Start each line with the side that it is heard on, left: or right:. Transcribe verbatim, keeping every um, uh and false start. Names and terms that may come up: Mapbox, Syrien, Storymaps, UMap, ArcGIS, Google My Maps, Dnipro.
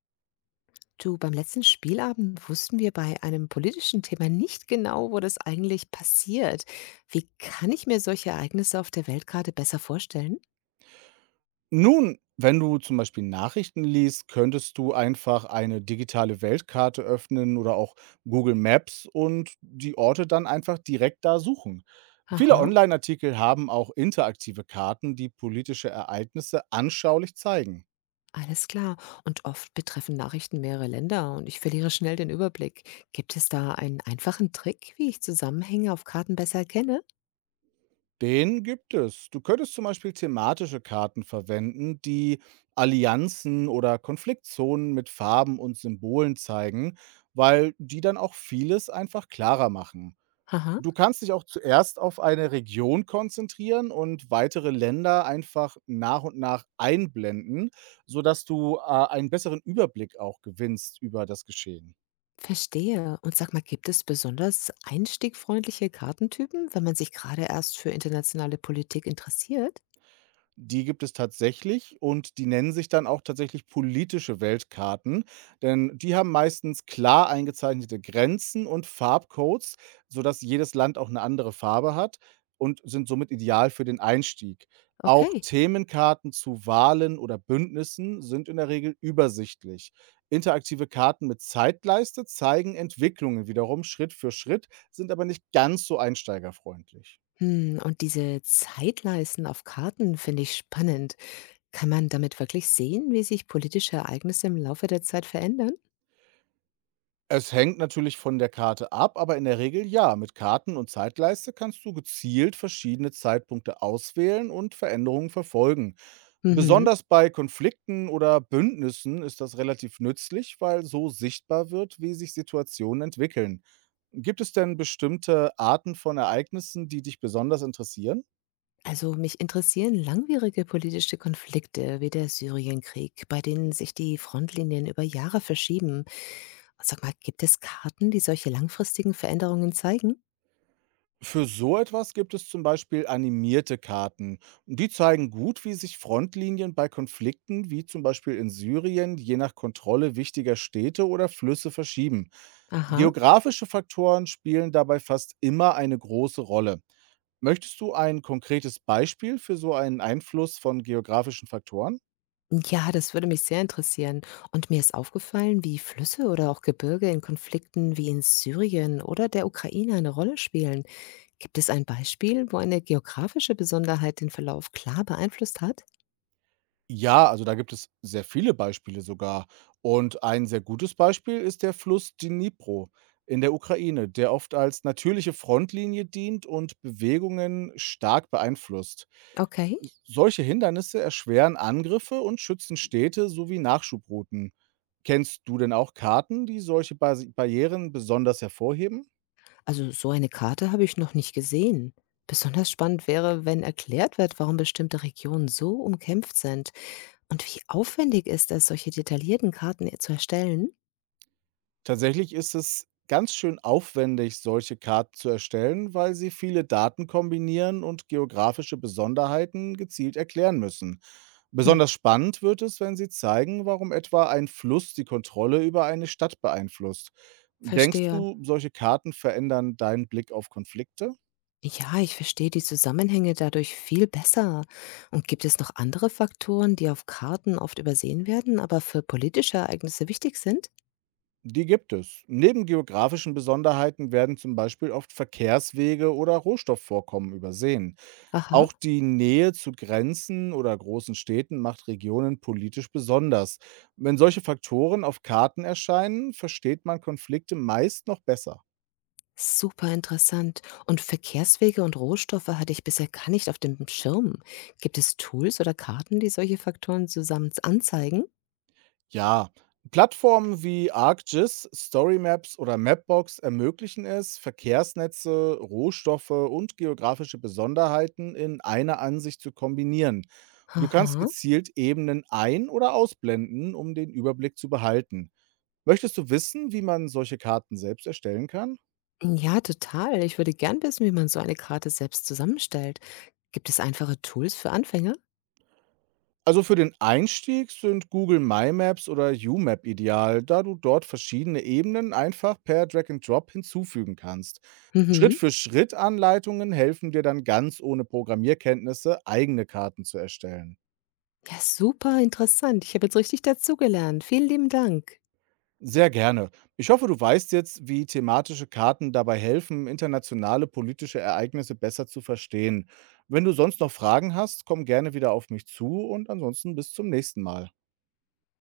left: Du, beim letzten Spielabend wussten wir bei einem politischen Thema nicht genau, wo das eigentlich passiert. Wie kann ich mir solche Ereignisse auf der Weltkarte besser vorstellen?
right: Nun, wenn du zum Beispiel Nachrichten liest, könntest du einfach eine digitale Weltkarte öffnen oder auch Google Maps und die Orte dann einfach direkt da suchen. Viele
left: Aha,
right: Online-Artikel haben auch interaktive Karten, die politische Ereignisse anschaulich zeigen.
left: alles klar. Und oft betreffen Nachrichten mehrere Länder und ich verliere schnell den Überblick. Gibt es da einen einfachen Trick, wie ich Zusammenhänge auf Karten besser erkenne?
right: Den gibt es. Du könntest zum Beispiel thematische Karten verwenden, die Allianzen oder Konfliktzonen mit Farben und Symbolen zeigen, weil die dann auch vieles einfach klarer machen.
left: Aha,
right: Du kannst dich auch zuerst auf eine Region konzentrieren und weitere Länder einfach nach und nach einblenden, sodass du, äh, einen besseren Überblick auch gewinnst über das Geschehen.
left: verstehe. Und sag mal, gibt es besonders einstiegfreundliche Kartentypen, wenn man sich gerade erst für internationale Politik interessiert?
right: Die gibt es tatsächlich und die nennen sich dann auch tatsächlich politische Weltkarten, denn die haben meistens klar eingezeichnete Grenzen und Farbcodes, sodass jedes Land auch eine andere Farbe hat und sind somit ideal für den Einstieg. Auch
left: Okay.
right: Themenkarten zu Wahlen oder Bündnissen sind in der Regel übersichtlich. Interaktive Karten mit Zeitleiste zeigen Entwicklungen wiederum Schritt für Schritt, sind aber nicht ganz so einsteigerfreundlich.
left: Hm, und diese Zeitleisten auf Karten finde ich spannend. Kann man damit wirklich sehen, wie sich politische Ereignisse im Laufe der Zeit verändern?
right: Es hängt natürlich von der Karte ab, aber in der Regel ja. Mit Karten und Zeitleiste kannst du gezielt verschiedene Zeitpunkte auswählen und Veränderungen verfolgen.
left: Mhm.
right: Besonders bei Konflikten oder Bündnissen ist das relativ nützlich, weil so sichtbar wird, wie sich Situationen entwickeln. Gibt es denn bestimmte Arten von Ereignissen, die dich besonders interessieren?
left: Also mich interessieren langwierige politische Konflikte wie der Syrienkrieg, bei denen sich die Frontlinien über Jahre verschieben. Sag mal, gibt es Karten, die solche langfristigen Veränderungen zeigen?
right: Für so etwas gibt es zum Beispiel animierte Karten. Die zeigen gut, wie sich Frontlinien bei Konflikten, wie zum Beispiel in Syrien, je nach Kontrolle wichtiger Städte oder Flüsse verschieben.
left: Aha.
right: Geografische Faktoren spielen dabei fast immer eine große Rolle. Möchtest du ein konkretes Beispiel für so einen Einfluss von geografischen Faktoren?
left: Ja, das würde mich sehr interessieren. Und mir ist aufgefallen, wie Flüsse oder auch Gebirge in Konflikten wie in Syrien oder der Ukraine eine Rolle spielen. Gibt es ein Beispiel, wo eine geografische Besonderheit den Verlauf klar beeinflusst hat?
right: Ja, also da gibt es sehr viele Beispiele sogar. Und ein sehr gutes Beispiel ist der Fluss Dnipro in der Ukraine, der oft als natürliche Frontlinie dient und Bewegungen stark beeinflusst.
left: Okay,
right: S- Solche Hindernisse erschweren Angriffe und schützen Städte sowie Nachschubrouten. Kennst du denn auch Karten, die solche Basi- Barrieren besonders hervorheben?
left: also so eine Karte habe ich noch nicht gesehen. Besonders spannend wäre, wenn erklärt wird, warum bestimmte Regionen so umkämpft sind, und wie aufwendig ist es, solche detaillierten Karten zu erstellen.
right: Tatsächlich ist es ganz schön aufwendig, solche Karten zu erstellen, weil sie viele Daten kombinieren und geografische Besonderheiten gezielt erklären müssen.
left: Hm,
right: Besonders spannend wird es, wenn sie zeigen, warum etwa ein Fluss die Kontrolle über eine Stadt beeinflusst. Denkst
left: verstehe.
right: du, solche Karten verändern deinen Blick auf Konflikte?
left: Ja, ich verstehe die Zusammenhänge dadurch viel besser. Und gibt es noch andere Faktoren, die auf Karten oft übersehen werden, aber für politische Ereignisse wichtig sind?
right: Die gibt es. Neben geografischen Besonderheiten werden zum Beispiel oft Verkehrswege oder Rohstoffvorkommen übersehen.
left: Aha.
right: Auch die Nähe zu Grenzen oder großen Städten macht Regionen politisch besonders. Wenn solche Faktoren auf Karten erscheinen, versteht man Konflikte meist noch besser.
left: Super interessant. Und Verkehrswege und Rohstoffe hatte ich bisher gar nicht auf dem Schirm. Gibt es Tools oder Karten, die solche Faktoren zusammen anzeigen?
right: Ja, Plattformen wie ArcGIS, Storymaps oder Mapbox ermöglichen es, Verkehrsnetze, Rohstoffe und geografische Besonderheiten in einer Ansicht zu kombinieren. Du kannst
left: Aha.
right: gezielt Ebenen ein- oder ausblenden, um den Überblick zu behalten. Möchtest du wissen, wie man solche Karten selbst erstellen kann?
left: Ja, total. Ich würde gern wissen, wie man so eine Karte selbst zusammenstellt. Gibt es einfache Tools für Anfänger?
right: Also für den Einstieg sind Google My Maps oder UMap ideal, da du dort verschiedene Ebenen einfach per Drag and Drop hinzufügen kannst. Schritt
left: Mhm.
right: für Schritt Anleitungen helfen dir dann ganz ohne Programmierkenntnisse eigene Karten zu erstellen.
left: Ja, super interessant. Ich habe jetzt richtig dazugelernt. Vielen lieben Dank.
right: Sehr gerne. Ich hoffe, du weißt jetzt, wie thematische Karten dabei helfen, internationale politische Ereignisse besser zu verstehen. Wenn du sonst noch Fragen hast, komm gerne wieder auf mich zu und ansonsten bis zum nächsten Mal.